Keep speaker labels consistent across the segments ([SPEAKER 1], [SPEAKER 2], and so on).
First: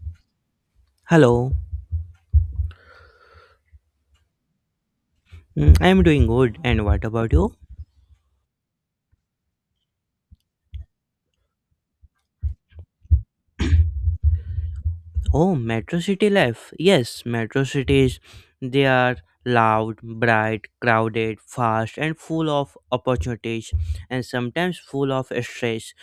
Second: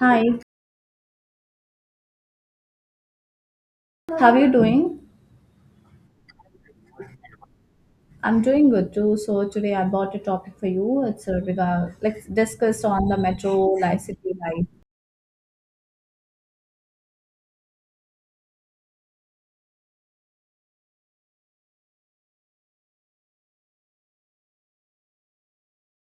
[SPEAKER 1] Hi,
[SPEAKER 2] Hello.
[SPEAKER 1] how are you doing?
[SPEAKER 2] Mm, I'm doing good. And what about you?
[SPEAKER 1] I'm doing good too. So today I bought a topic for you. It's a regard like discuss on the metro life city life.
[SPEAKER 2] Oh, Metro City life. Yes, Metro cities. They are loud, bright, crowded, fast, and full of opportunities, and sometimes full of stress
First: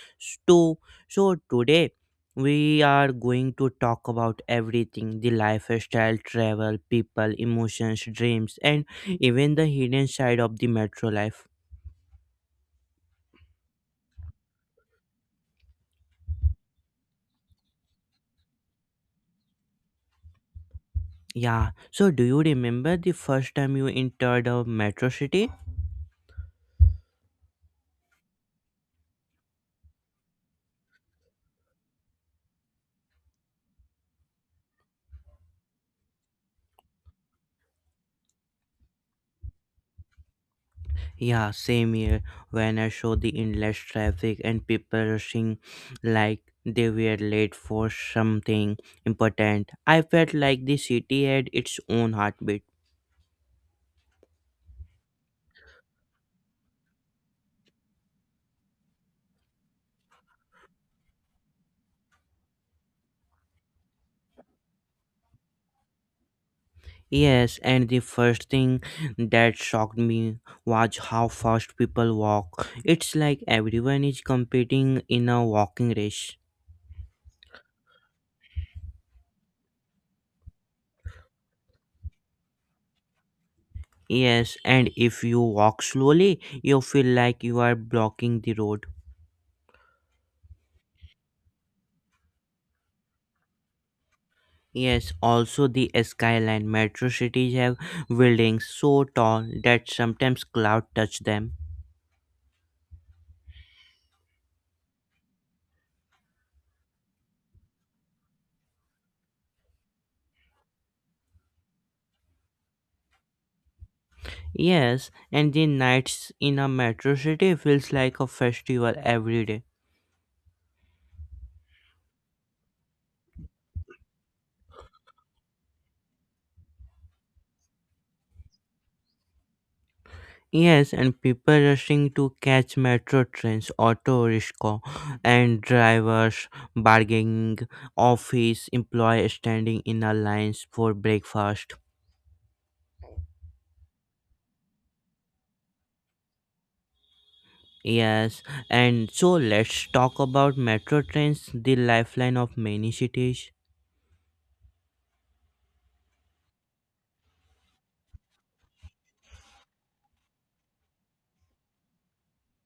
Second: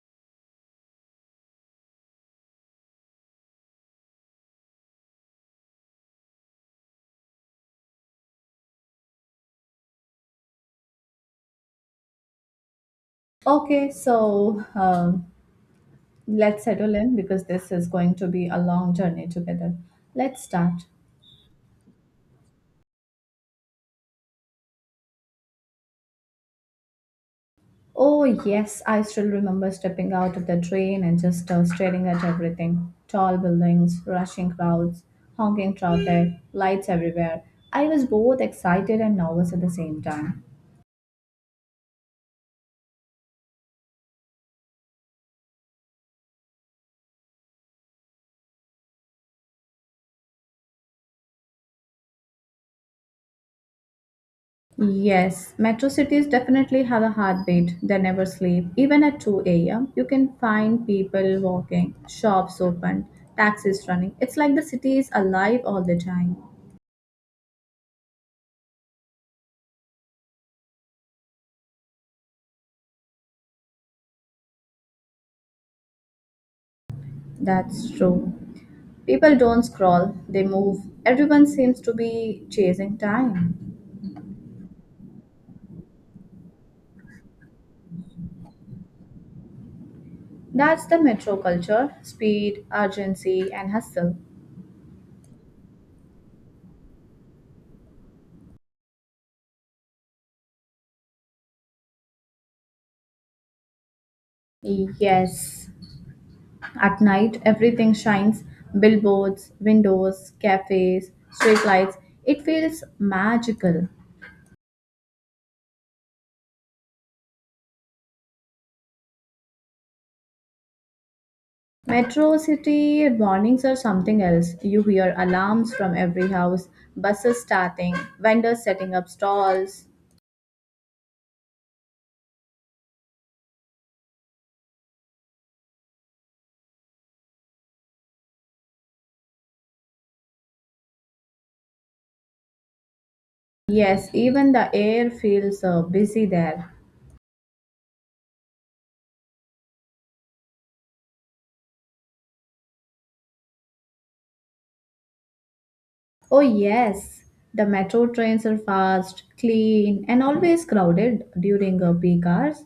[SPEAKER 2] too. So today we are going to talk about everything: the lifestyle, travel, people, emotions, dreams, and even the hidden side of the metro life.
[SPEAKER 1] Okay, so let's settle in because this is going to be a long journey together. Let's start.
[SPEAKER 2] Yeah. So, do you remember the first time you entered a metro city?
[SPEAKER 1] Oh yes, I still remember stepping out of the train and just staring at everything. Tall buildings, rushing crowds, honking traffic, lights everywhere. I was both excited and nervous at the same time.
[SPEAKER 2] Yeah, same here. When I saw the endless traffic and people rushing like they were late for something important, I felt like the city had its own heartbeat.
[SPEAKER 1] Yes, metro cities definitely have a heartbeat. They never sleep. Even at 2 a.m., you can find people walking, shops open, taxis running. It's like the city is alive all the time.
[SPEAKER 2] Yes, and the first thing that shocked me was how fast people walk. It's like everyone is competing in a walking race.
[SPEAKER 1] That's true. People don't scroll, they move. Everyone seems to be chasing time.
[SPEAKER 2] Yes, and if you walk slowly, you feel like you are blocking the road.
[SPEAKER 1] That's the metro culture speed, urgency, and hustle.
[SPEAKER 2] Yes, also the skyline metro cities have buildings so tall that sometimes cloud touch them.
[SPEAKER 1] Yes. At night, everything shines billboards, windows, cafes, streetlights. It feels magical.
[SPEAKER 2] Yes, and the nights in a metro city feels like a festival every day.
[SPEAKER 1] Metro city warnings are something else. You hear alarms from every house, buses starting, vendors setting up stalls.
[SPEAKER 2] Yes, and people rushing to catch metro trains, auto rickshaw, and drivers bargaining, office employees standing in a lines for breakfast.
[SPEAKER 1] Yes, even the air feels busy there.
[SPEAKER 2] Yes, and so let's talk about metro trains, the lifeline of many cities.
[SPEAKER 1] Oh, yes, the metro trains are fast, clean, and always crowded during peak hours.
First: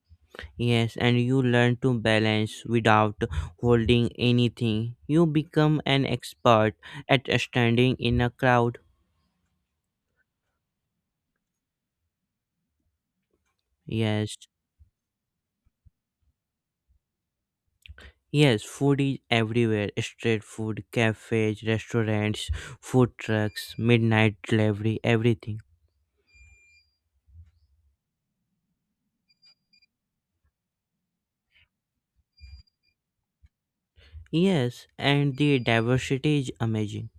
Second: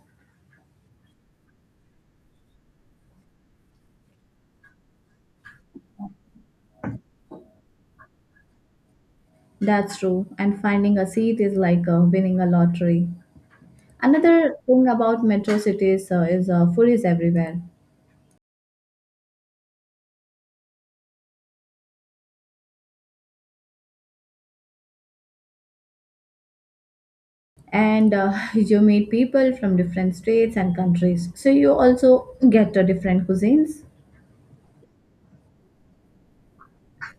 [SPEAKER 2] Yes, and you learn to balance without holding anything. You become an expert at standing in a crowd.
[SPEAKER 1] That's true, and finding a seat is like winning a lottery.
[SPEAKER 2] Yes.
[SPEAKER 1] Another thing about metro cities is food is everywhere,
[SPEAKER 2] Yes, food is everywhere. Street food, cafes, restaurants, food trucks, midnight delivery, everything.
[SPEAKER 1] and you meet people from different states and countries, so you also get different cuisines.
[SPEAKER 2] Yes, and the diversity is amazing.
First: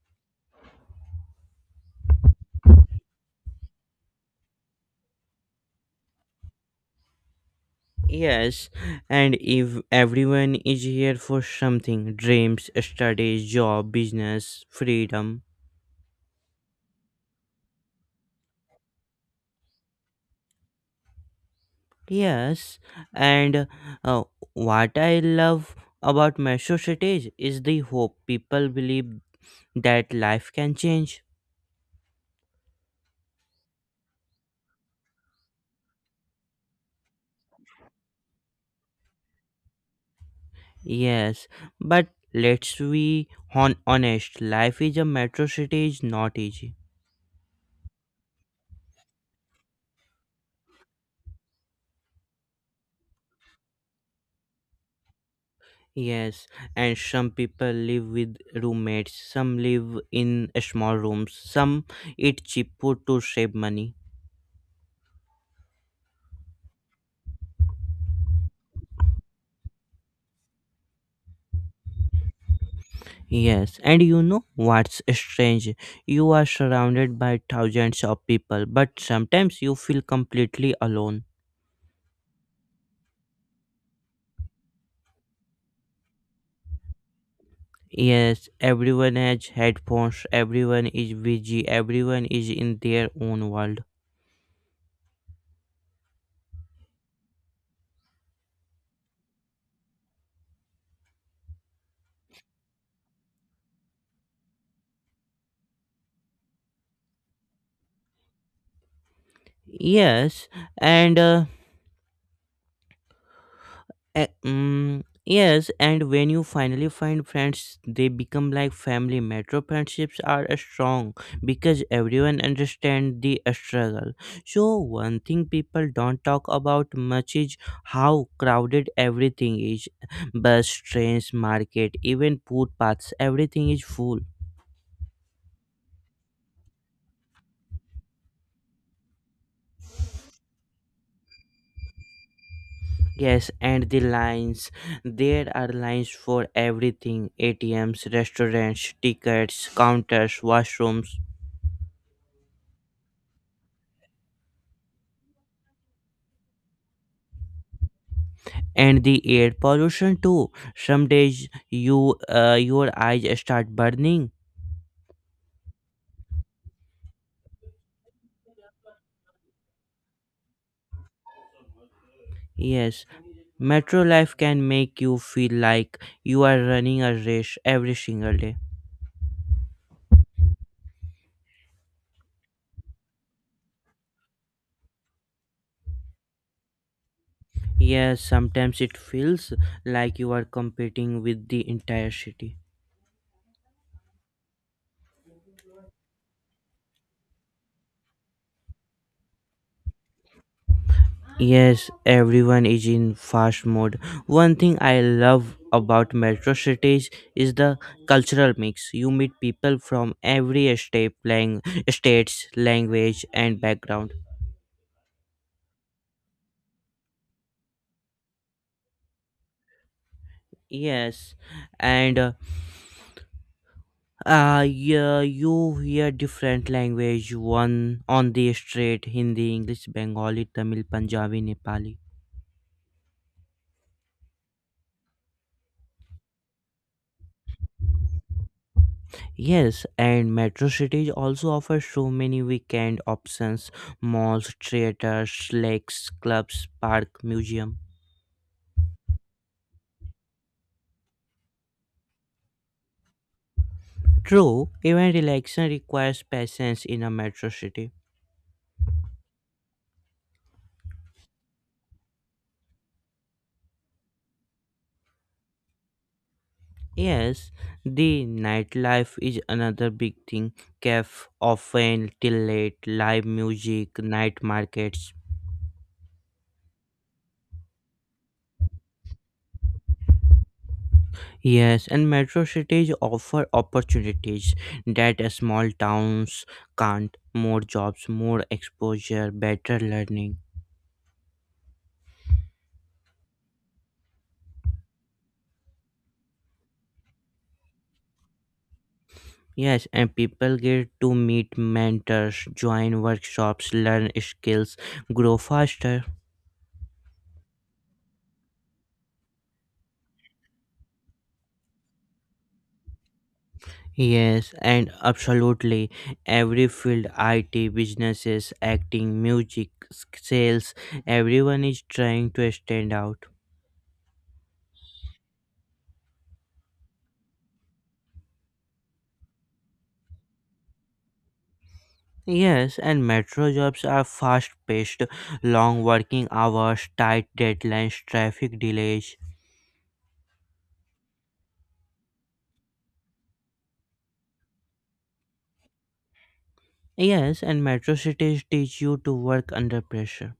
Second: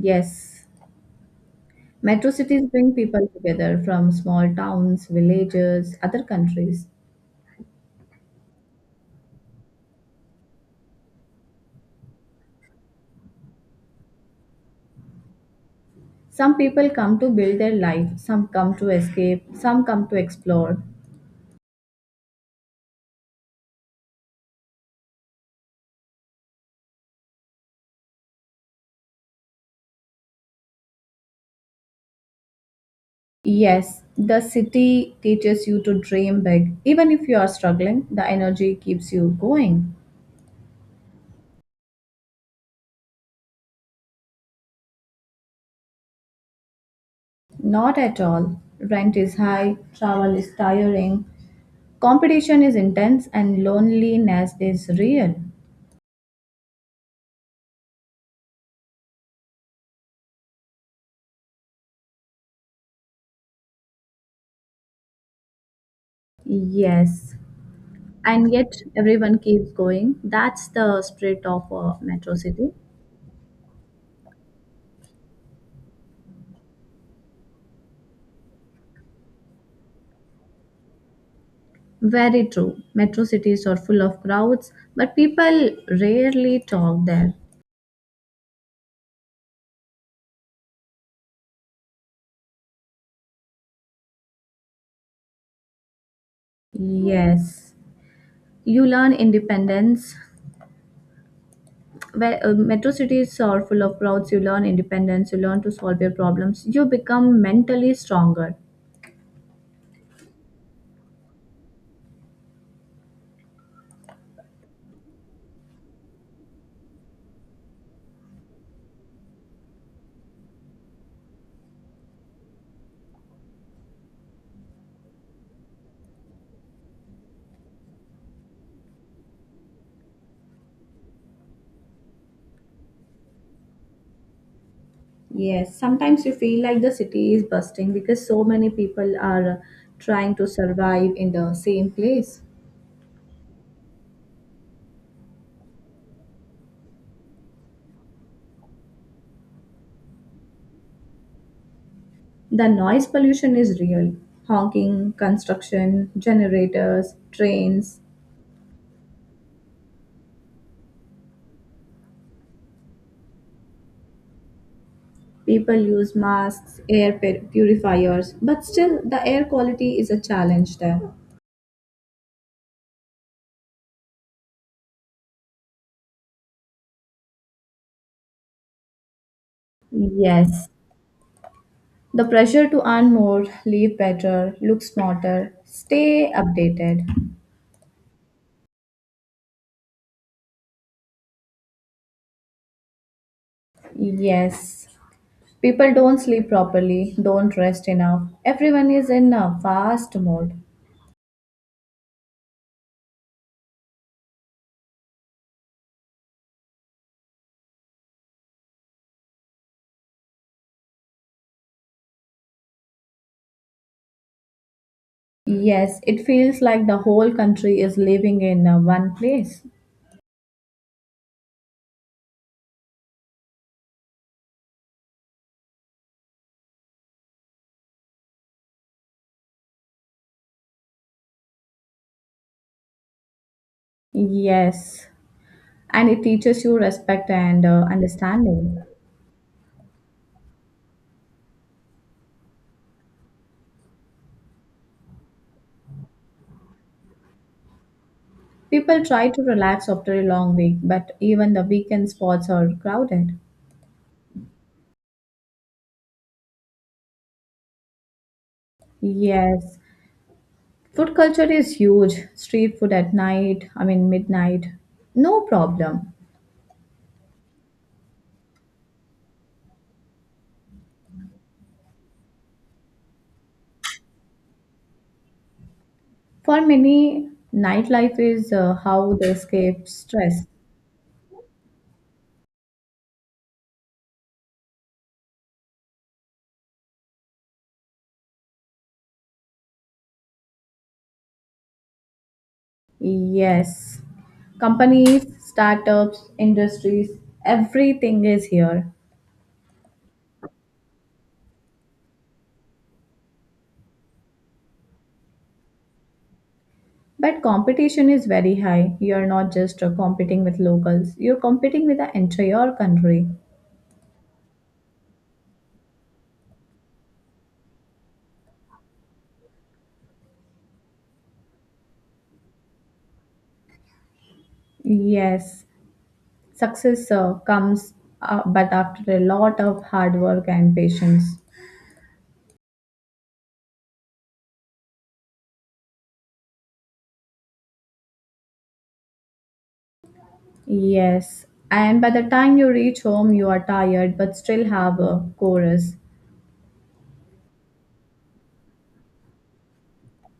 [SPEAKER 1] Yes, metro cities bring people together from small towns, villages, other countries.
[SPEAKER 2] Yes, and if everyone is here for something dreams, studies, job, business, freedom.
[SPEAKER 1] Some people come to build their life, some come to escape, some come to explore.
[SPEAKER 2] Yes, and uh, what I love about metro cities is the hope. People believe that life can change.
[SPEAKER 1] Yes, the city teaches you to dream big. Even if you are struggling, the energy keeps you going.
[SPEAKER 2] Yes, but let's be honest. Life is a metro city is not easy.
[SPEAKER 1] Not at all. Rent is high, travel is tiring, competition is intense, and loneliness is real.
[SPEAKER 2] Yes, and some people live with roommates. Some live in small rooms. Some eat cheap food to save money.
[SPEAKER 1] Yes, and yet everyone keeps going. That's the spirit of a metro city.
[SPEAKER 2] Yes, and you know what's strange? You are surrounded by thousands of people, but sometimes you feel completely alone.
[SPEAKER 1] Very true. Metro cities are full of crowds, but people rarely talk there.
[SPEAKER 2] Yes, everyone has headphones, everyone is busy, everyone is in their own world.
[SPEAKER 1] Yes, you learn independence. Where metro cities are full of crowds, you learn independence, you learn to solve your problems, you become mentally stronger.
[SPEAKER 2] Yes, and yes, and when you finally find friends, they become like family. Metro friendships are strong because everyone understands the struggle. So, one thing people don't talk about much is how crowded everything is bus, trains, market, even footpaths, everything is full.
[SPEAKER 1] Yes, sometimes you feel like the city is busting because so many people are trying to survive in the same place.
[SPEAKER 2] Yes, and the lines. There are lines for everything ATMs, restaurants, tickets, counters, washrooms.
[SPEAKER 1] The noise pollution is real. Honking, construction, generators, trains.
[SPEAKER 2] And the air pollution too. Some days your eyes start burning.
[SPEAKER 1] People use masks, purifiers, but still the air quality is a challenge there.
[SPEAKER 2] Yes, metro life can make you feel like you are running a race every single day.
[SPEAKER 1] Yes, the pressure to earn more, live better, look smarter, stay updated.
[SPEAKER 2] Yes, sometimes it feels like you are competing with the entire city.
[SPEAKER 1] Yes. People don't sleep properly, don't rest enough. Everyone is in a fast mode.
[SPEAKER 2] Yes, everyone is in fast mode. One thing I love about metro cities is the cultural mix. You meet people from every state lang states, language, and background.
[SPEAKER 1] Yes, it feels like the whole country is living in one place.
[SPEAKER 2] Yes, and yeah, you hear different language one on the street: Hindi, English, Bengali, Tamil, Punjabi, Nepali.
[SPEAKER 1] Yes, and it teaches you respect and understanding.
[SPEAKER 2] Yes, and metro cities also offer so many weekend options malls, theaters, lakes, clubs, park, museum.
[SPEAKER 1] People try to relax after a long week, but even the weekend spots are crowded.
[SPEAKER 2] True, even relaxation requires patience in a metro city.
[SPEAKER 1] Yes, food culture is huge. Street food at night, I mean midnight, no problem.
[SPEAKER 2] Yes, the nightlife is another big thing. Cafe often till late, live music, night markets.
[SPEAKER 1] For many, nightlife is how they escape stress.
[SPEAKER 2] Yes, and metro cities offer opportunities that small towns can't. More jobs, more exposure, better learning.
[SPEAKER 1] Yes. Companies, startups, industries, everything is here.
[SPEAKER 2] Yes, and people get to meet mentors, join workshops, learn skills, grow faster.
[SPEAKER 1] But competition is very high. You're not just competing with locals, you're competing with the entire country.
[SPEAKER 2] Yes, and absolutely. Every field, IT, businesses, acting, music, sales, everyone is trying to stand out.
[SPEAKER 1] Yes. Success comes but after a lot of hard work and patience.
[SPEAKER 2] Yes, and metro jobs are fast paced, long working hours, tight deadlines, traffic delays.
[SPEAKER 1] Yes. And by the time you reach home, you are tired but still have a chorus.
[SPEAKER 2] Yes, and metro cities teach you to work under pressure.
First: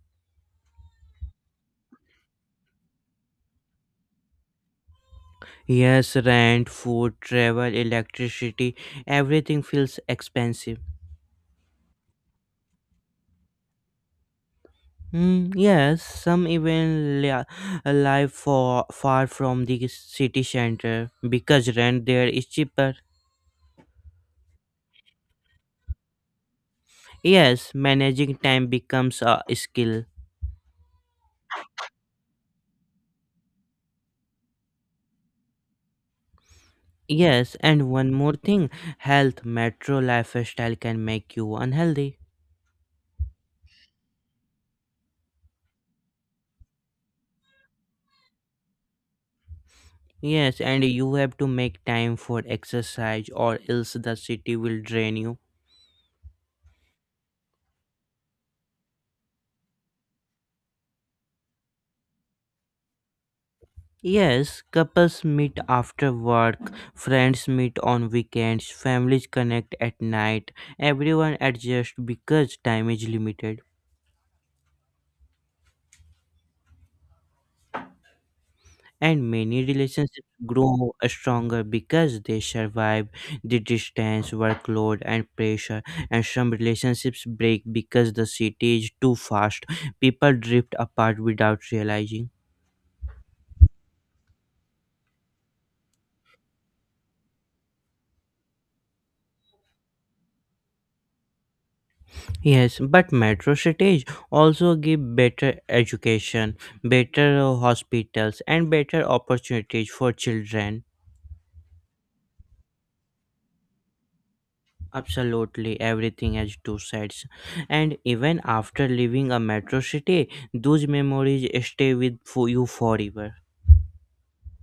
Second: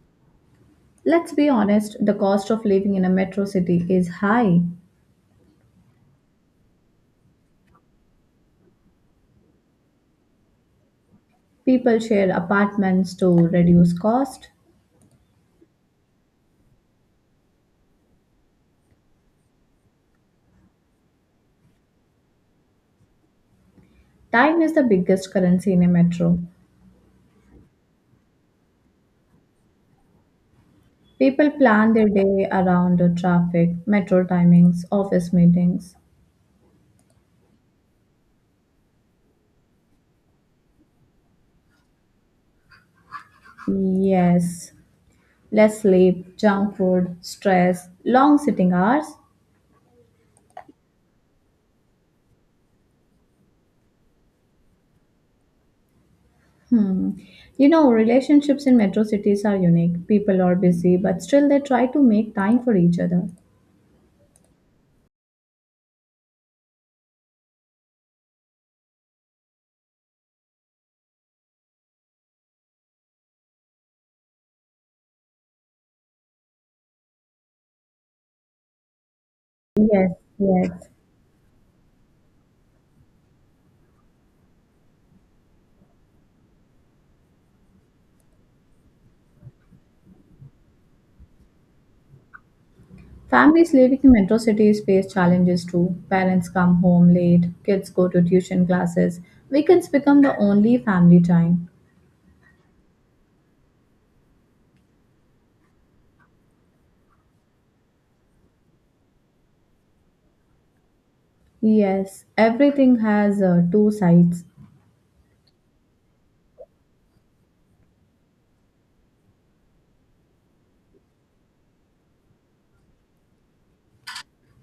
[SPEAKER 1] Let's be honest, the cost of living in a metro city is high.
[SPEAKER 2] Yes, rent, food, travel, electricity, everything feels expensive.
[SPEAKER 1] People share apartments to reduce cost.
[SPEAKER 2] Mm, yes, some even live for far from the city center because rent there is cheaper.
[SPEAKER 1] Time is the biggest currency in a metro.
[SPEAKER 2] Yes, managing time becomes a skill.
[SPEAKER 1] People plan their day around the traffic, metro timings, office meetings.
[SPEAKER 2] Yes, and one more thing, health metro lifestyle can make you unhealthy.
[SPEAKER 1] Yes, less sleep, junk food, stress, long sitting hours.
[SPEAKER 2] Yes, and you have to make time for exercise or else the city will drain you.
[SPEAKER 1] Hmm. You know, relationships in metro cities are unique. People are busy, but still they try to make time for each other.
[SPEAKER 2] Yes, couples meet after work, friends meet on weekends, families connect at night. Everyone adjusts because time is limited. And many
[SPEAKER 1] Yes,
[SPEAKER 2] relationships
[SPEAKER 1] yes.
[SPEAKER 2] grow stronger because they survive the distance, workload, and pressure. And some relationships break because the city is too fast. People drift apart without realizing.
[SPEAKER 1] Families living in metro cities face challenges too. Parents come home late, kids go to tuition classes, weekends become the only family time.
[SPEAKER 2] Yes, but metro cities also give better education, better hospitals, and better opportunities for children.
[SPEAKER 1] Yes, everything has two sides:
[SPEAKER 2] Absolutely, everything has two sides. And even after leaving a metro city, those memories stay with for you forever.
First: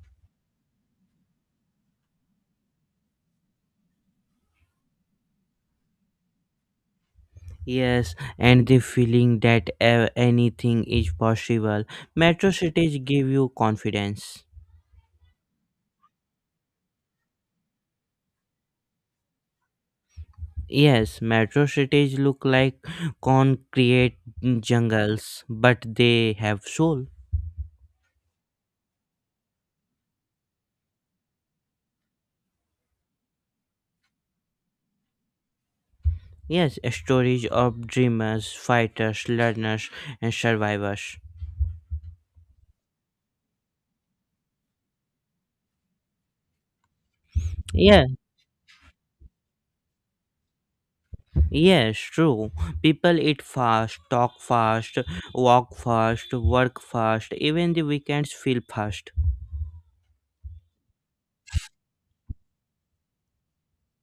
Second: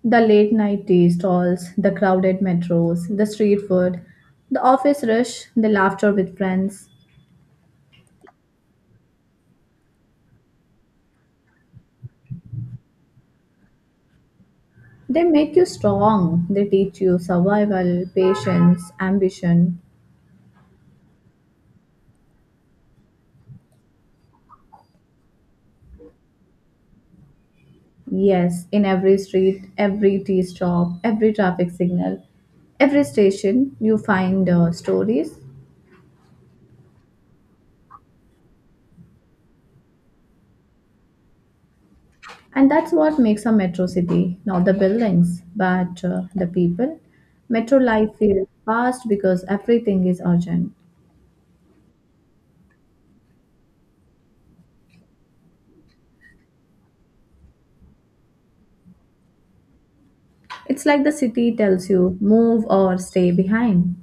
[SPEAKER 1] the late night tea stalls, the crowded metros, the street food, the office rush, the laughter with friends.
[SPEAKER 2] Yes, and the feeling that anything is possible. Metro cities give you confidence.
[SPEAKER 1] They make you strong, they teach you survival, patience, ambition.
[SPEAKER 2] Yes, metro cities look like concrete jungles, but they have soul.
[SPEAKER 1] Yes, in every street, every tea stop, every traffic signal, every station, you find stories.
[SPEAKER 2] Yes, stories of dreamers, fighters, learners, and survivors.
[SPEAKER 1] And that's what makes a metro city, not the buildings, but the people. Metro
[SPEAKER 2] Yeah,
[SPEAKER 1] life feels fast because everything is urgent.
[SPEAKER 2] yes, true. People eat fast, talk fast, walk fast, work fast, even the weekends feel fast.
[SPEAKER 1] It's like the city tells you move or stay behind.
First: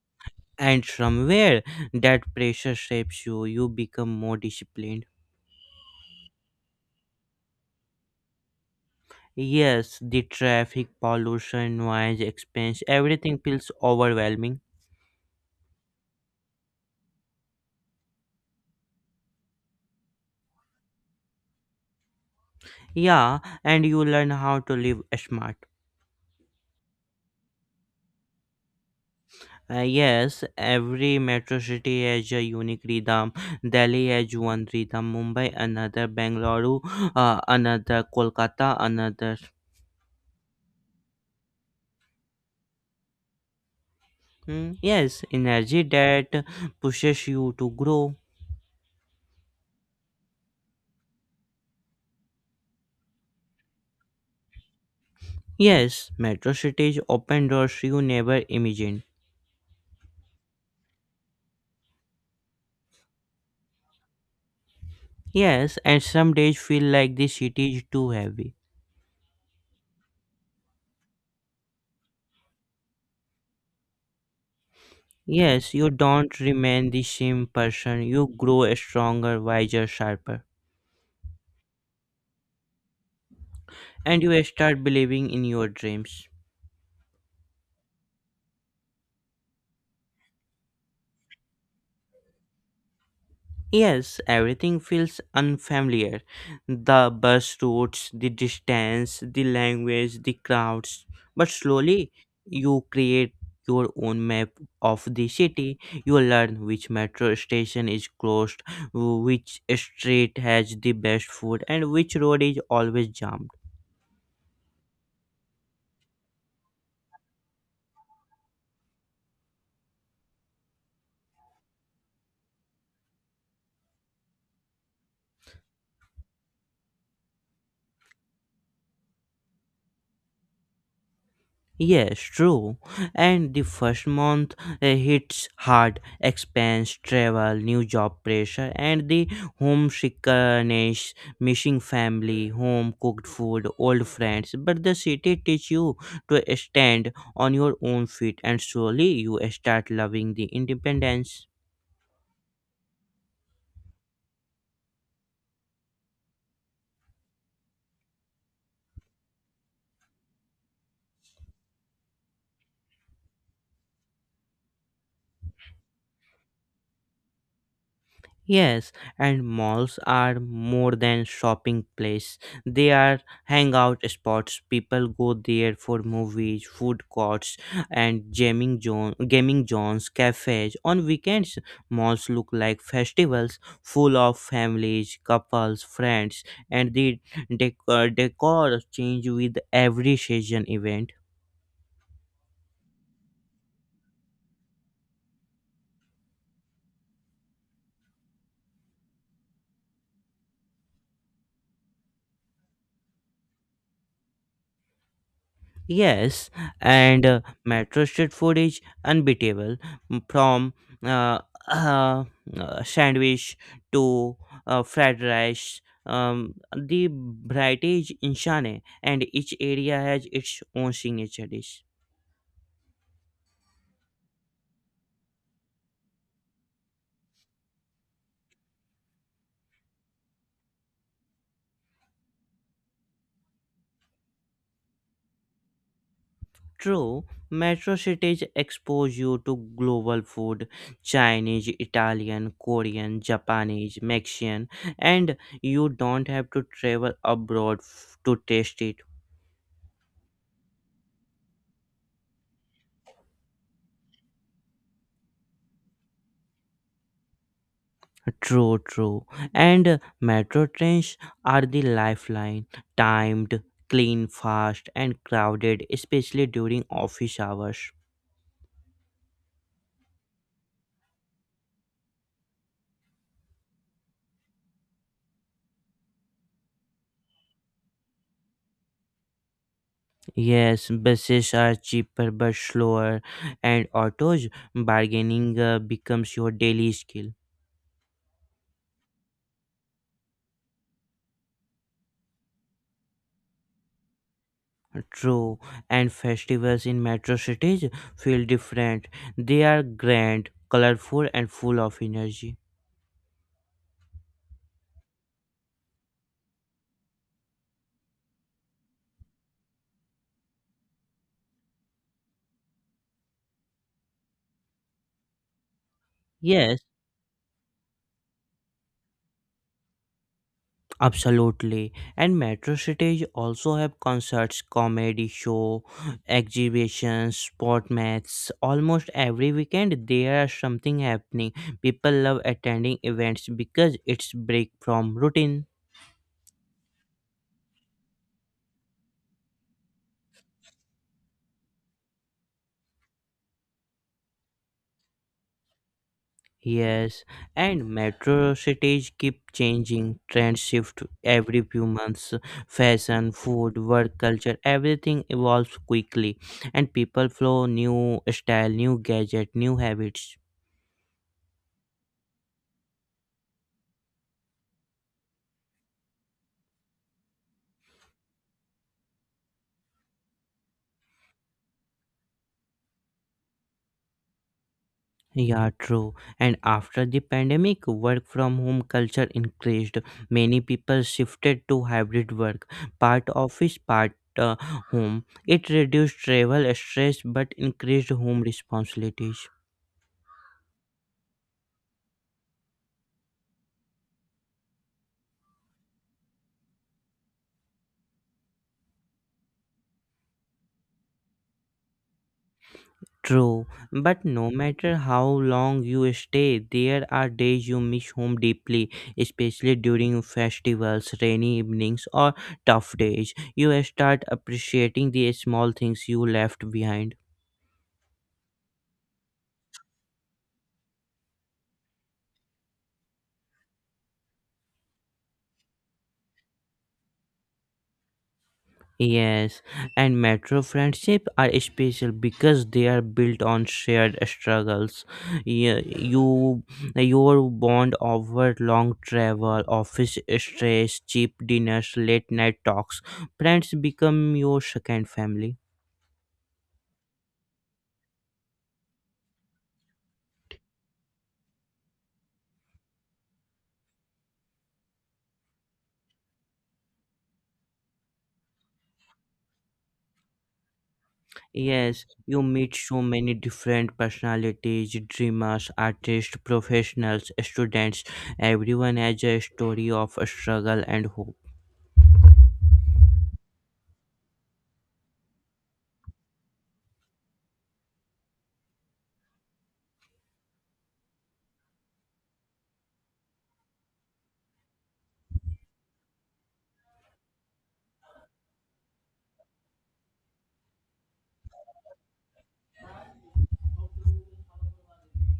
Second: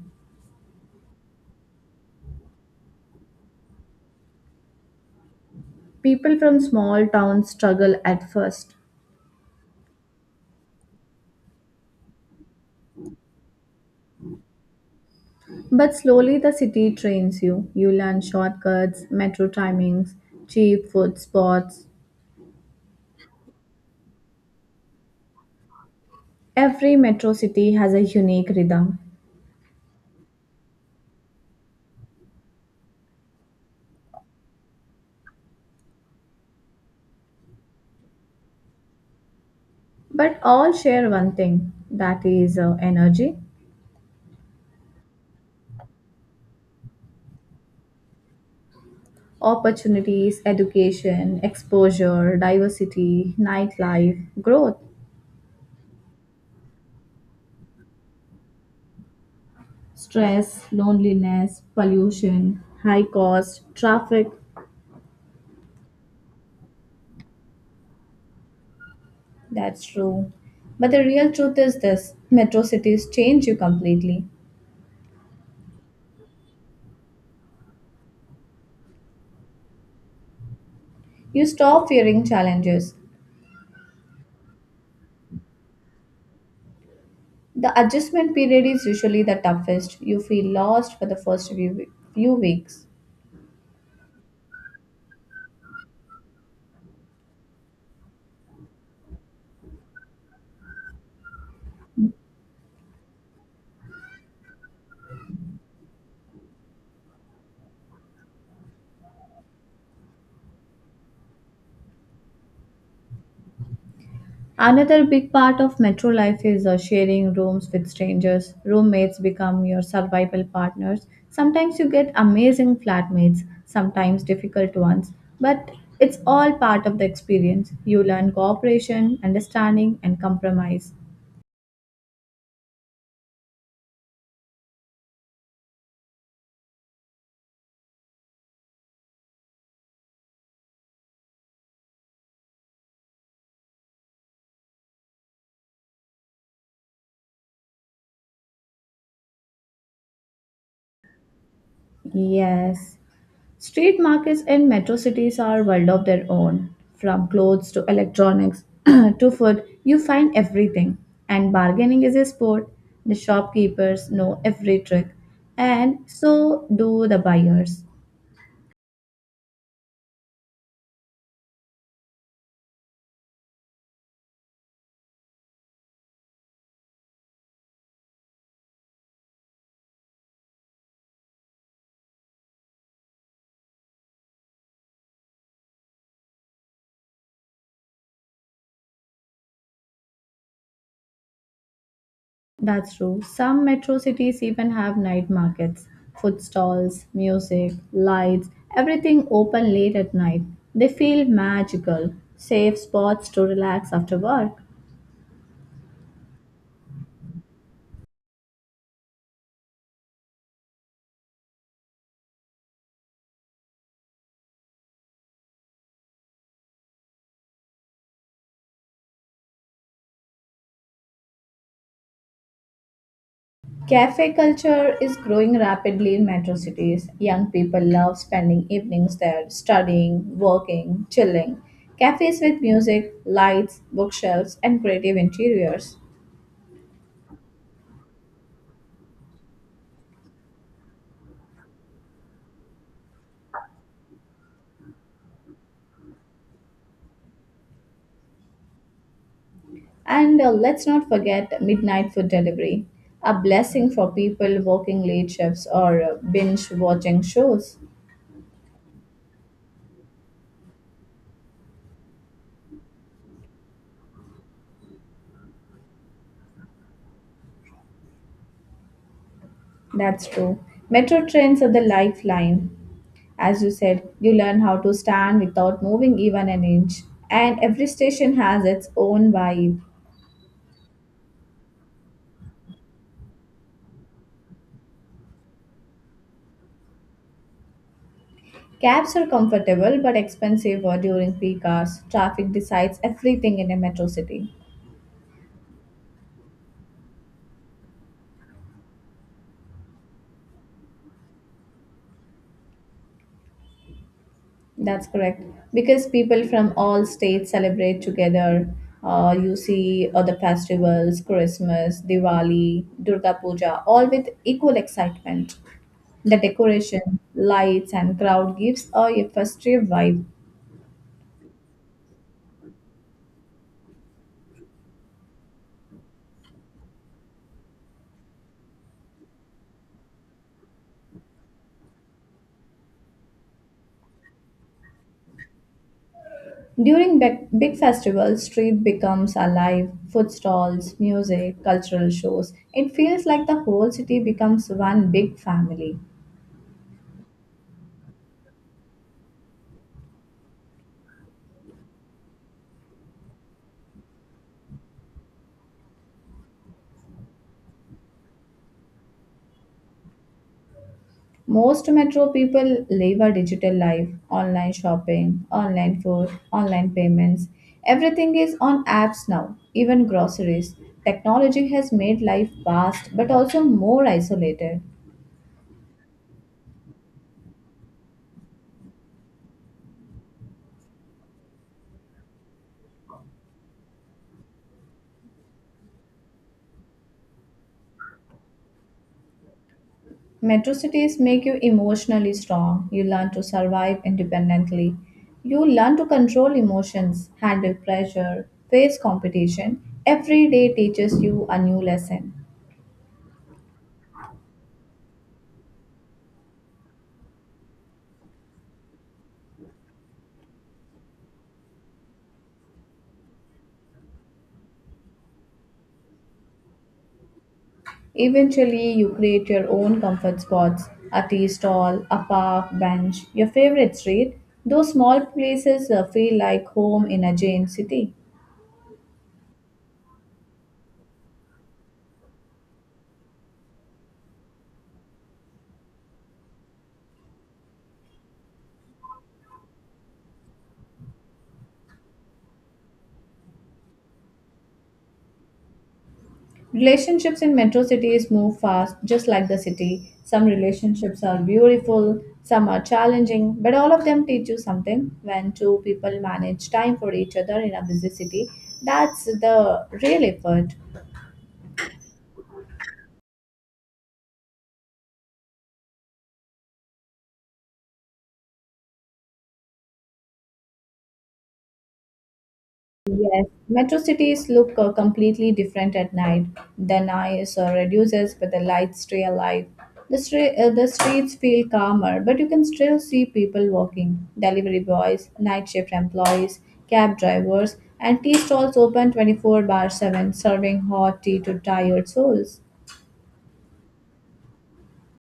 [SPEAKER 2] And somewhere that pressure shapes you, you become more disciplined.
[SPEAKER 1] People from small towns struggle at first,
[SPEAKER 2] Yes, the traffic, pollution, noise, expense, everything feels overwhelming.
[SPEAKER 1] but slowly the city trains you. You learn shortcuts, metro timings, cheap food spots.
[SPEAKER 2] Yeah, and you learn how to live smart.
[SPEAKER 1] Every metro city has a unique rhythm,
[SPEAKER 2] Yes, every metro city has a unique rhythm. Delhi has one rhythm, Mumbai another, Bengaluru another, Kolkata another.
[SPEAKER 1] but all share one thing that is energy,
[SPEAKER 2] Hmm, yes, energy that pushes you to grow.
[SPEAKER 1] opportunities, education, exposure, diversity, nightlife, growth,
[SPEAKER 2] Yes, metro cities open doors you never imagined.
[SPEAKER 1] stress, loneliness, pollution, high cost, traffic.
[SPEAKER 2] Yes, and some days feel like the city is too heavy.
[SPEAKER 1] That's true. But the real truth is this metro cities change you completely.
[SPEAKER 2] Yes, you don't remain the same person. You grow stronger, wiser, sharper,
[SPEAKER 1] You stop fearing challenges.
[SPEAKER 2] and you start believing in your dreams.
[SPEAKER 1] The adjustment period is usually the toughest. You feel lost for the first few weeks.
[SPEAKER 2] Yes, everything feels unfamiliar. The bus routes, the distance, the language, the crowds. But slowly, you create your own map of the city. You learn which metro station is closed, which street has the best food, and which road is always jammed.
[SPEAKER 1] Another big part of metro life is sharing rooms with strangers. Roommates become your survival partners. Sometimes you get amazing flatmates, sometimes difficult ones, but it's all part of the experience. You learn cooperation, understanding, and compromise.
[SPEAKER 2] Yes, true. And the first month hits hard expense, travel, new job pressure, and the homesickness, missing family, home cooked food, old friends. But the city teaches you to stand on your own feet, and slowly you start loving the independence.
[SPEAKER 1] Yes. Street markets in metro cities are world of their own. From clothes to electronics to food, you find everything. And bargaining is a sport. The shopkeepers know every trick, and so do the buyers.
[SPEAKER 2] Yes, and malls are more than shopping place. They are hangout spots. People go there for movies, food courts, and gaming zones, cafes. On weekends, malls look like festivals, full of families, couples, friends, and the decor change with every season event.
[SPEAKER 1] That's true. Some metro cities even have night markets, food stalls, music, lights, everything open late at night. They feel magical, safe spots to relax after work.
[SPEAKER 2] Yes, and metro street food is unbeatable from uh, uh, sandwich to fried rice. The variety is insane, and each area has its own signature dish.
[SPEAKER 1] Cafe culture is growing rapidly in metro cities. Young people love spending evenings there, studying, working, chilling. Cafes with music, lights, bookshelves, and creative interiors.
[SPEAKER 2] True, metro cities expose you to global food Chinese, Italian, Korean, Japanese, Mexican, and you don't have to travel abroad to taste it.
[SPEAKER 1] And let's not forget midnight food delivery, a blessing for people working late shifts or binge watching shows.
[SPEAKER 2] True, true. And metro trains are the lifeline. Timed, clean, fast, and crowded, especially during office hours.
[SPEAKER 1] That's true. Metro trains are the lifeline. As you said, you learn how to stand without moving even an inch. And every station has its own vibe.
[SPEAKER 2] Yes, buses are cheaper but slower, and autos bargaining becomes your daily skill.
[SPEAKER 1] Cabs are comfortable but expensive during peak hours. Traffic decides everything in a metro city.
[SPEAKER 2] True, and festivals in metro cities feel different. They are grand, colorful, and full of energy.
[SPEAKER 1] That's correct. Because people from all states celebrate together. You see other festivals, Christmas, Diwali, Durga Puja, all with equal excitement. The
[SPEAKER 2] Yes,
[SPEAKER 1] decoration, lights, and crowd gives a festive vibe.
[SPEAKER 2] absolutely. And metro cities also have concerts, comedy show, exhibitions, sport matches. Almost every weekend there are something happening. People love attending events because it's break from routine.
[SPEAKER 1] During big, big festivals, street becomes alive, food stalls, music, cultural shows. It feels like the whole city becomes one big family.
[SPEAKER 2] Yes, and metro cities keep changing. Trends shift every few months. Fashion, food, work culture, everything evolves quickly, and people flow new style, new gadget, new habits.
[SPEAKER 1] Most metro people live a digital life, online shopping, online food, online payments. Everything is on apps now, even groceries. Technology has made life fast but also more isolated.
[SPEAKER 2] Yeah, true. And after the pandemic, work from home culture increased. Many people shifted to hybrid work, part office, part uh, home. It reduced travel stress but increased home responsibilities.
[SPEAKER 1] Metro cities make you emotionally strong. You learn to survive independently. You learn to control emotions, handle pressure, face competition. Every day teaches you a new lesson.
[SPEAKER 2] True, but no matter how long you stay, there are days you miss home deeply, especially during festivals, rainy evenings, or tough days. You start appreciating the small things you left behind.
[SPEAKER 1] Eventually, you create your own comfort spots: a tea stall, a park bench, your favorite street. Those small places feel like home in a giant city.
[SPEAKER 2] Yes, and metro friendship are special because they are built on shared struggles. Yeah, your bond over long travel, office stress, cheap dinners, late night talks. Friends become your second family.
[SPEAKER 1] Relationships in metro cities move fast, just like the city. Some relationships are beautiful, some are challenging, but all of them teach you something. When two people manage time for each other in a busy city, that's the real effort.
[SPEAKER 2] Yes, you meet so many different personalities, dreamers, artists, professionals, students. Everyone has a story of a struggle and hope.
[SPEAKER 1] Yes, metro cities look completely different at night. The noise reduces, but the lights stay alive. The streets feel calmer, but you can still see people walking. Delivery boys, night shift employees, cab drivers, and tea stalls open 24/7, serving hot tea to tired souls.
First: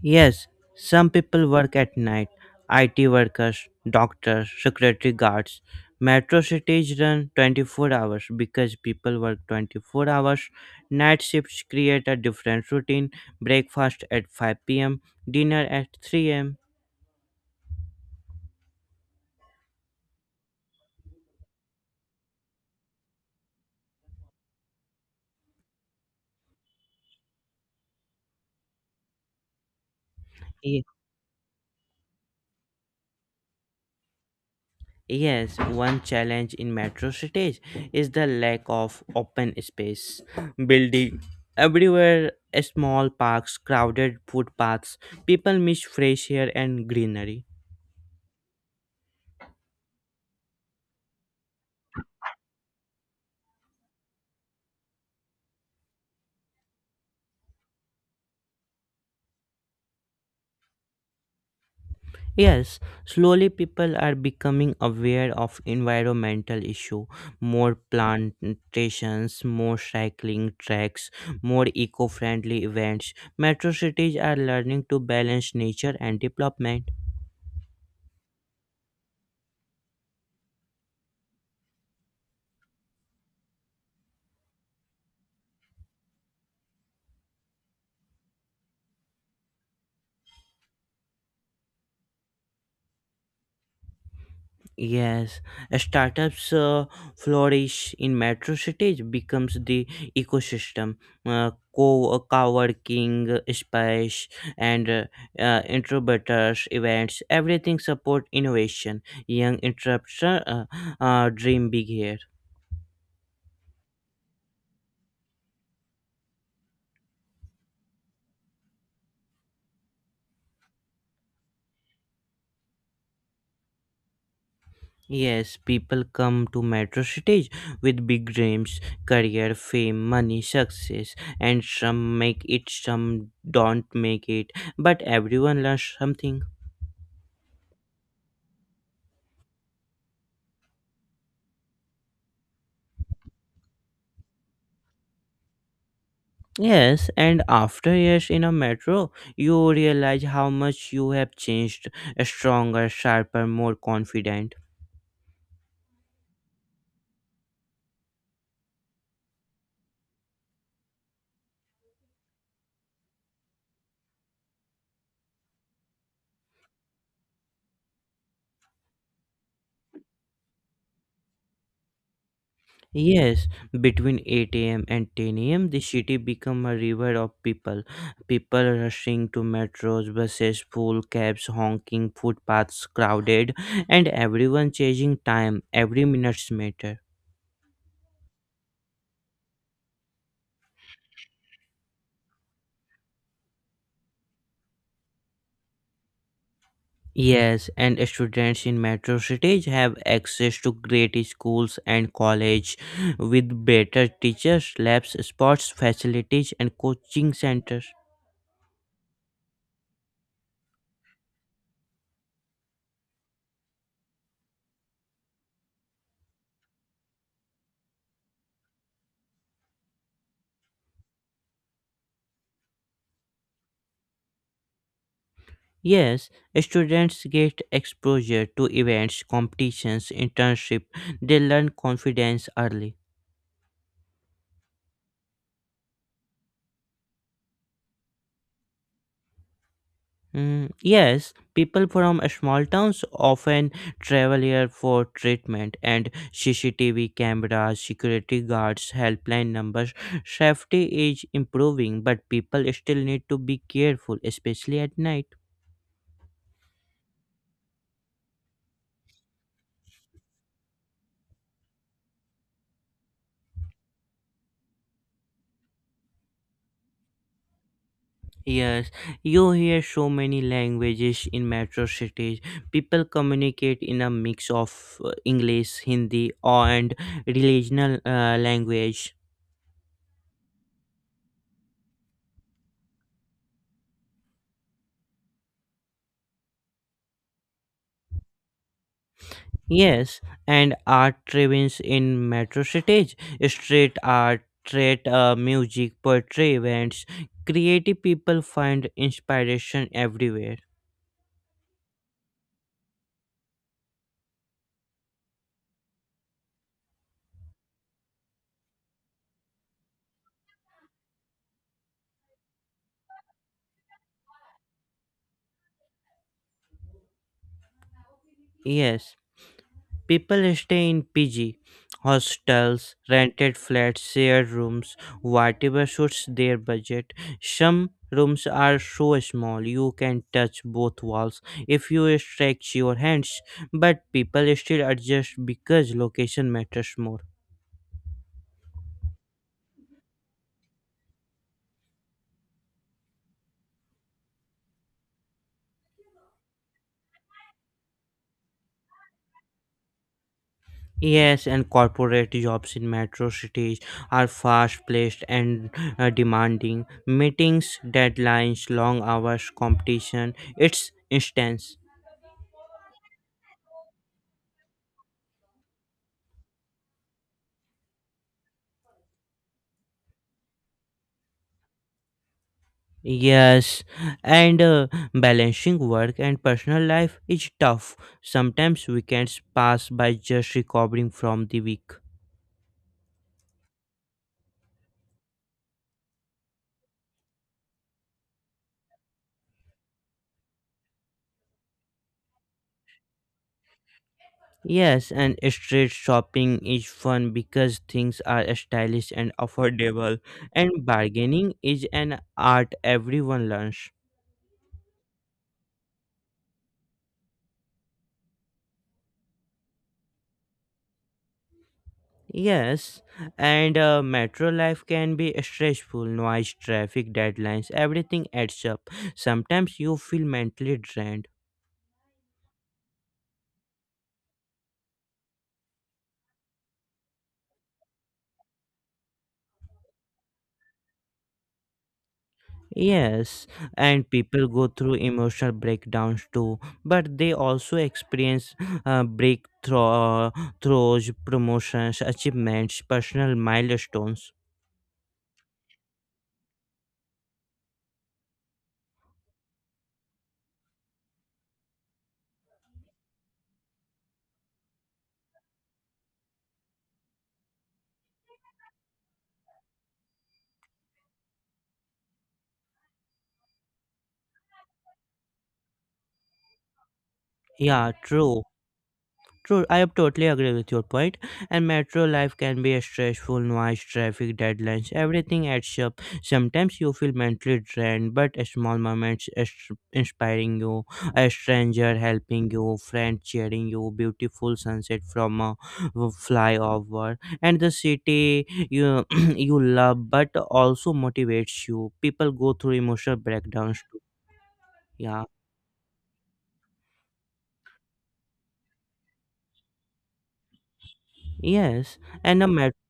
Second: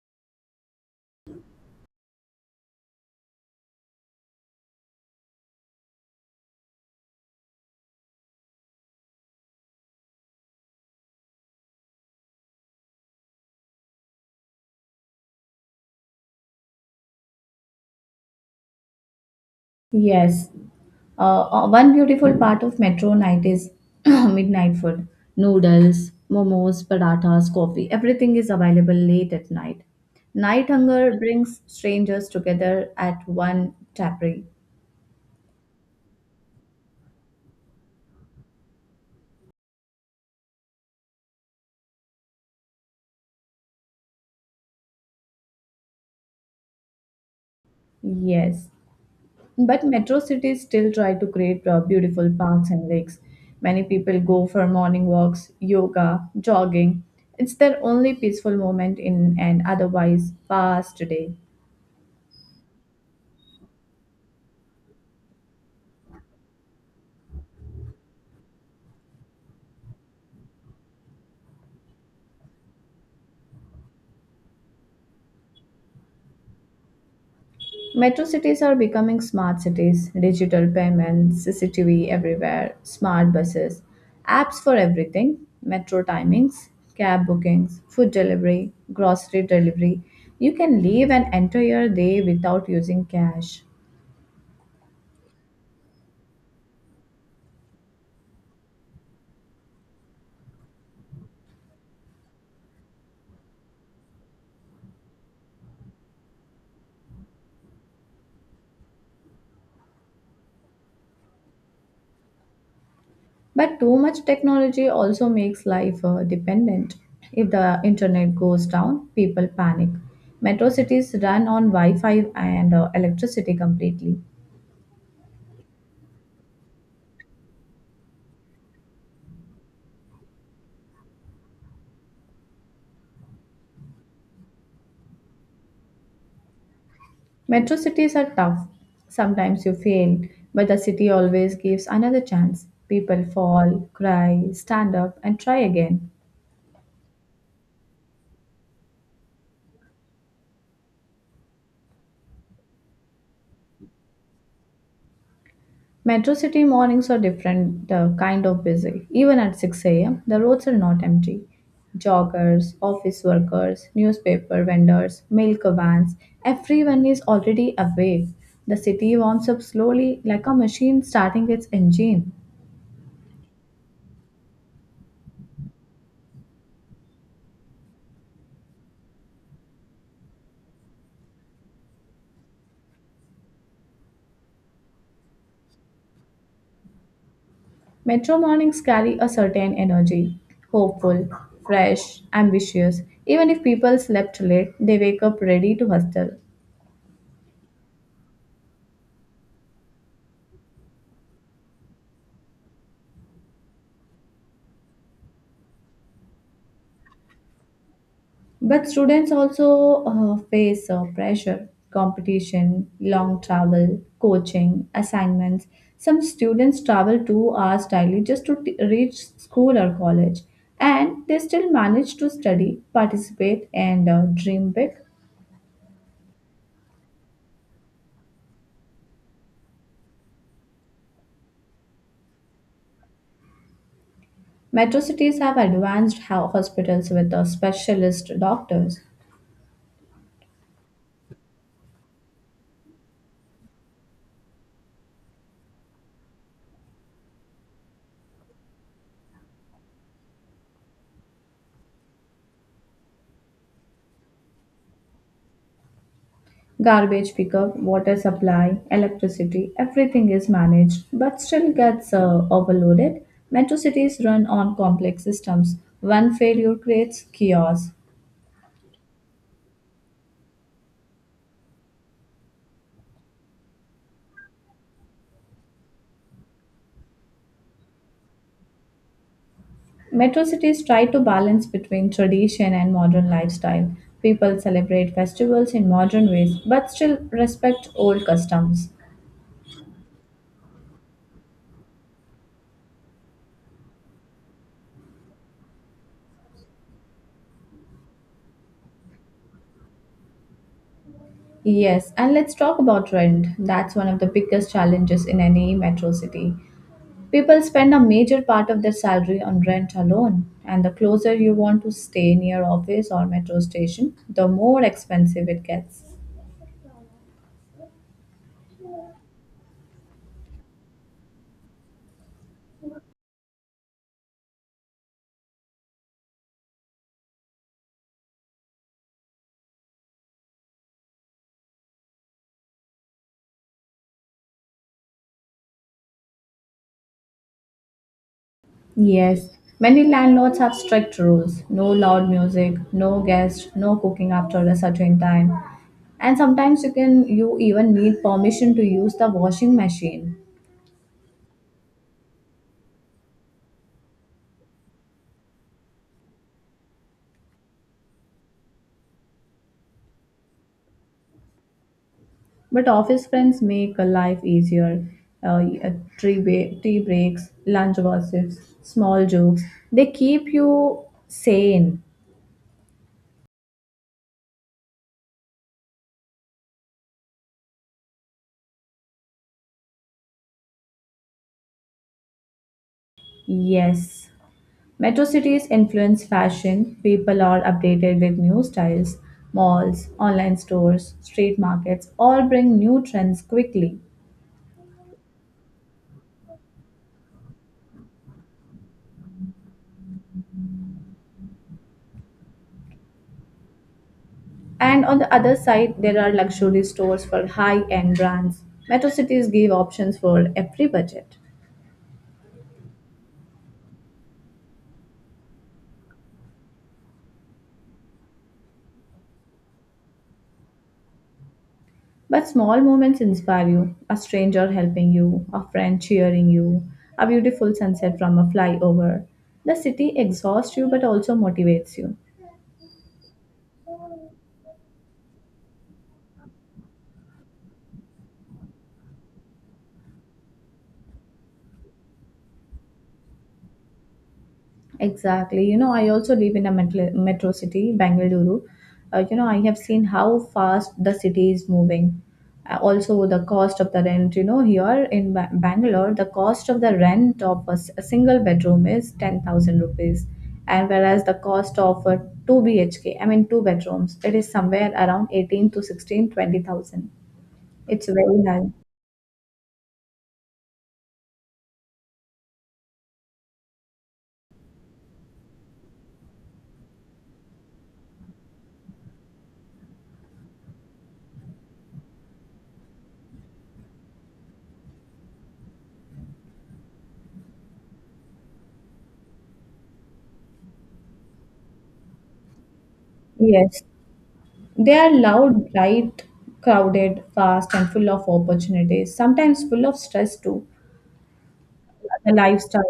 [SPEAKER 2] Yes, some people work at night. IT workers, doctors, security guards. Metro cities run 24 hours because people work 24 hours. Night shifts create a different routine. Breakfast at 5 p.m., dinner at 3 a.m.
[SPEAKER 1] Yes. One beautiful part of metro night is midnight food. Noodles, momos, parathas, coffee, everything is available late at night. Night
[SPEAKER 2] Ye-
[SPEAKER 1] hunger brings strangers together at one tapri.
[SPEAKER 2] Yes, one challenge in metro cities is the lack of open space. Building everywhere, small parks, crowded footpaths. People miss fresh air and greenery.
[SPEAKER 1] Yes. But metro cities still try to create beautiful parks and lakes. Many people go for morning walks, yoga, jogging. It's their only peaceful moment in an otherwise fast day.
[SPEAKER 2] Yes, slowly people are becoming aware of environmental issue. More plantations, more cycling tracks, more eco-friendly events. Metro cities are learning to balance nature and development.
[SPEAKER 1] Metro cities are becoming smart cities, digital payments, CCTV everywhere, smart buses, apps for everything, metro timings, cab bookings, food delivery, grocery delivery. You can live an entire day without using cash.
[SPEAKER 2] Yes, startups flourish in metro cities becomes the ecosystem. Co co-working space and incubators events everything support innovation young interruption dream big here.
[SPEAKER 1] But too much technology also makes life dependent. If the internet goes down, people panic. Metro cities run on Wi Fi and electricity completely.
[SPEAKER 2] Yes, people come to metro cities with big dreams career, fame, money, success. And some make it, some don't make it, but everyone learns something.
[SPEAKER 1] Metro cities are tough. Sometimes you fail, but the city always gives another chance. People fall, cry, stand up, and try again.
[SPEAKER 2] Yes, and after years in a metro, you realize how much you have changed stronger, sharper, more confident.
[SPEAKER 1] Metro city mornings are different, kind of busy. Even at 6 a.m., the roads are not empty. Joggers, office workers, newspaper vendors, milk vans, everyone is already awake. The city warms up slowly like a machine starting its engine.
[SPEAKER 2] Yes, between 8 a.m. and 10 a.m., the city become a river of people. People rushing to metros, buses full, cabs honking, footpaths crowded, and everyone chasing time. Every minutes matter.
[SPEAKER 1] Metro mornings carry a certain energy: hopeful, fresh, ambitious. Even if people slept late, they wake up ready to hustle.
[SPEAKER 2] Yes, and students in metro cities have access to great schools and college with better teachers, labs, sports facilities and coaching centers.
[SPEAKER 1] But students also face pressure, competition, long travel, coaching, assignments. Some students travel 2 hours daily just to reach school or college, and they still manage to study, participate, and dream big.
[SPEAKER 2] Yes, students get exposure to events, competitions, internship. They learn confidence early.
[SPEAKER 1] Metro cities have advanced hospitals with specialist doctors.
[SPEAKER 2] Mm, yes, people from small towns often travel here for treatment, and CCTV cameras, security guards, helpline numbers. Safety is improving, but people still need to be careful, especially at night.
[SPEAKER 1] Garbage pickup, water supply, electricity, everything is managed but still gets overloaded. Metro cities run on complex systems. One failure creates chaos.
[SPEAKER 2] Yes, you hear so many languages in metro cities. People communicate in a mix of English, Hindi, and regional language.
[SPEAKER 1] Metro cities try to balance between tradition and modern lifestyle. People celebrate festivals in modern ways but still respect old customs.
[SPEAKER 2] Yes, and art trends in metro cities, street art, street music, poetry events, creative people find inspiration everywhere.
[SPEAKER 1] Yes, and let's talk about rent. That's one of the biggest challenges in any metro city. People spend a major part of their salary on rent alone, and the closer you want to stay near office or metro station, the more expensive it gets.
[SPEAKER 2] Yes, people stay in PG, hostels, rented flats, shared rooms, whatever suits their budget. Some rooms are so small you can touch both walls if you stretch your hands, but people still adjust because location matters more.
[SPEAKER 1] Yes, many landlords have strict rules: no loud music, no guests, no cooking after a certain time. And sometimes you even need permission to use the washing machine.
[SPEAKER 2] Yes, and corporate jobs in metro cities are fast paced and demanding. Meetings, deadlines, long hours, competition, it's intense.
[SPEAKER 1] But office friends make a life easier. Uh, uh, tea breaks, lunch gossips, small jokes. They keep you sane.
[SPEAKER 2] Yes, and balancing work and personal life is tough. Sometimes weekends pass by just recovering from the week.
[SPEAKER 1] Yes. Metro cities influence fashion. People are updated with new styles. Malls, online stores, street markets all bring new trends quickly.
[SPEAKER 2] Yes, and street shopping is fun because things are stylish and affordable, and bargaining is an art everyone learns.
[SPEAKER 1] And on the other side, there are luxury stores for high end brands. Metro cities give options for every budget.
[SPEAKER 2] Yes, and metro life can be stressful, noise, traffic, deadlines, everything adds up. Sometimes you feel mentally drained.
[SPEAKER 1] But small moments inspire you: a stranger helping you, a friend cheering you, a beautiful sunset from a flyover. The city exhausts you but also motivates you.
[SPEAKER 2] Yes, and people go through emotional breakdowns too, but they also experience breakthroughs, promotions, achievements, personal milestones.
[SPEAKER 1] Exactly. You know, I also live in a metro city, Bangalore. I have seen how fast the city is moving. Also, the cost of the rent. Here in Bangalore, the cost of the rent of a single bedroom is ₹10,000. And whereas the cost of a 2 BHK, I mean, two bedrooms, it is somewhere around 18 to 16-20 thousand.
[SPEAKER 2] Yeah,
[SPEAKER 1] It's very
[SPEAKER 2] true.
[SPEAKER 1] high.
[SPEAKER 2] True, I totally agree with your point. And metro life can be a stressful, noise, traffic, deadlines, everything adds up. Sometimes you feel mentally drained, but a small moments inspiring you, a stranger helping you, friend cheering you, beautiful sunset from a flyover, and the city you you love, but also motivates you. People go through emotional breakdowns
[SPEAKER 1] Yes.
[SPEAKER 2] too.
[SPEAKER 1] They are
[SPEAKER 2] Yeah.
[SPEAKER 1] loud, bright, crowded, fast, and full of opportunities, sometimes full of stress too.
[SPEAKER 2] Yes,
[SPEAKER 1] The
[SPEAKER 2] and the metro.
[SPEAKER 1] lifestyle.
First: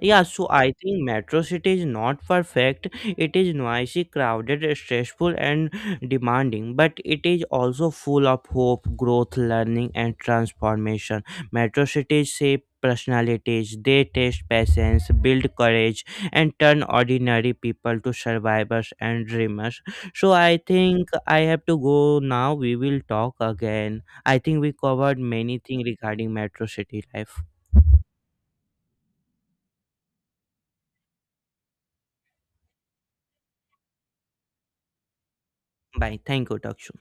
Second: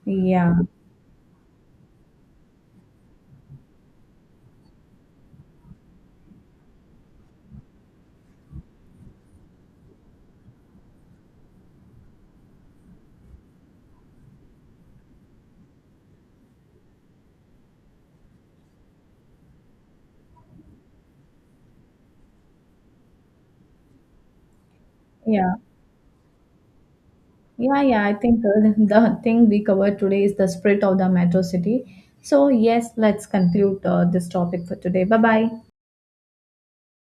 [SPEAKER 2] Yeah, so
[SPEAKER 1] Yeah,
[SPEAKER 2] I think metro city is not perfect. It is noisy, crowded, stressful, and demanding, but it is also full of hope, growth, learning, and transformation. Metro cities shape personalities, they test patience, build courage, and turn ordinary people to survivors and dreamers. So I think I have to go now. We will talk again. I think we covered
[SPEAKER 1] yeah,
[SPEAKER 2] many things regarding metro city life.
[SPEAKER 1] yeah, yeah. I think the thing we covered today is the spirit of the metro city. So, yes, let's conclude this topic for today. Bye bye.
[SPEAKER 2] Bye. Thank you, Dakshu.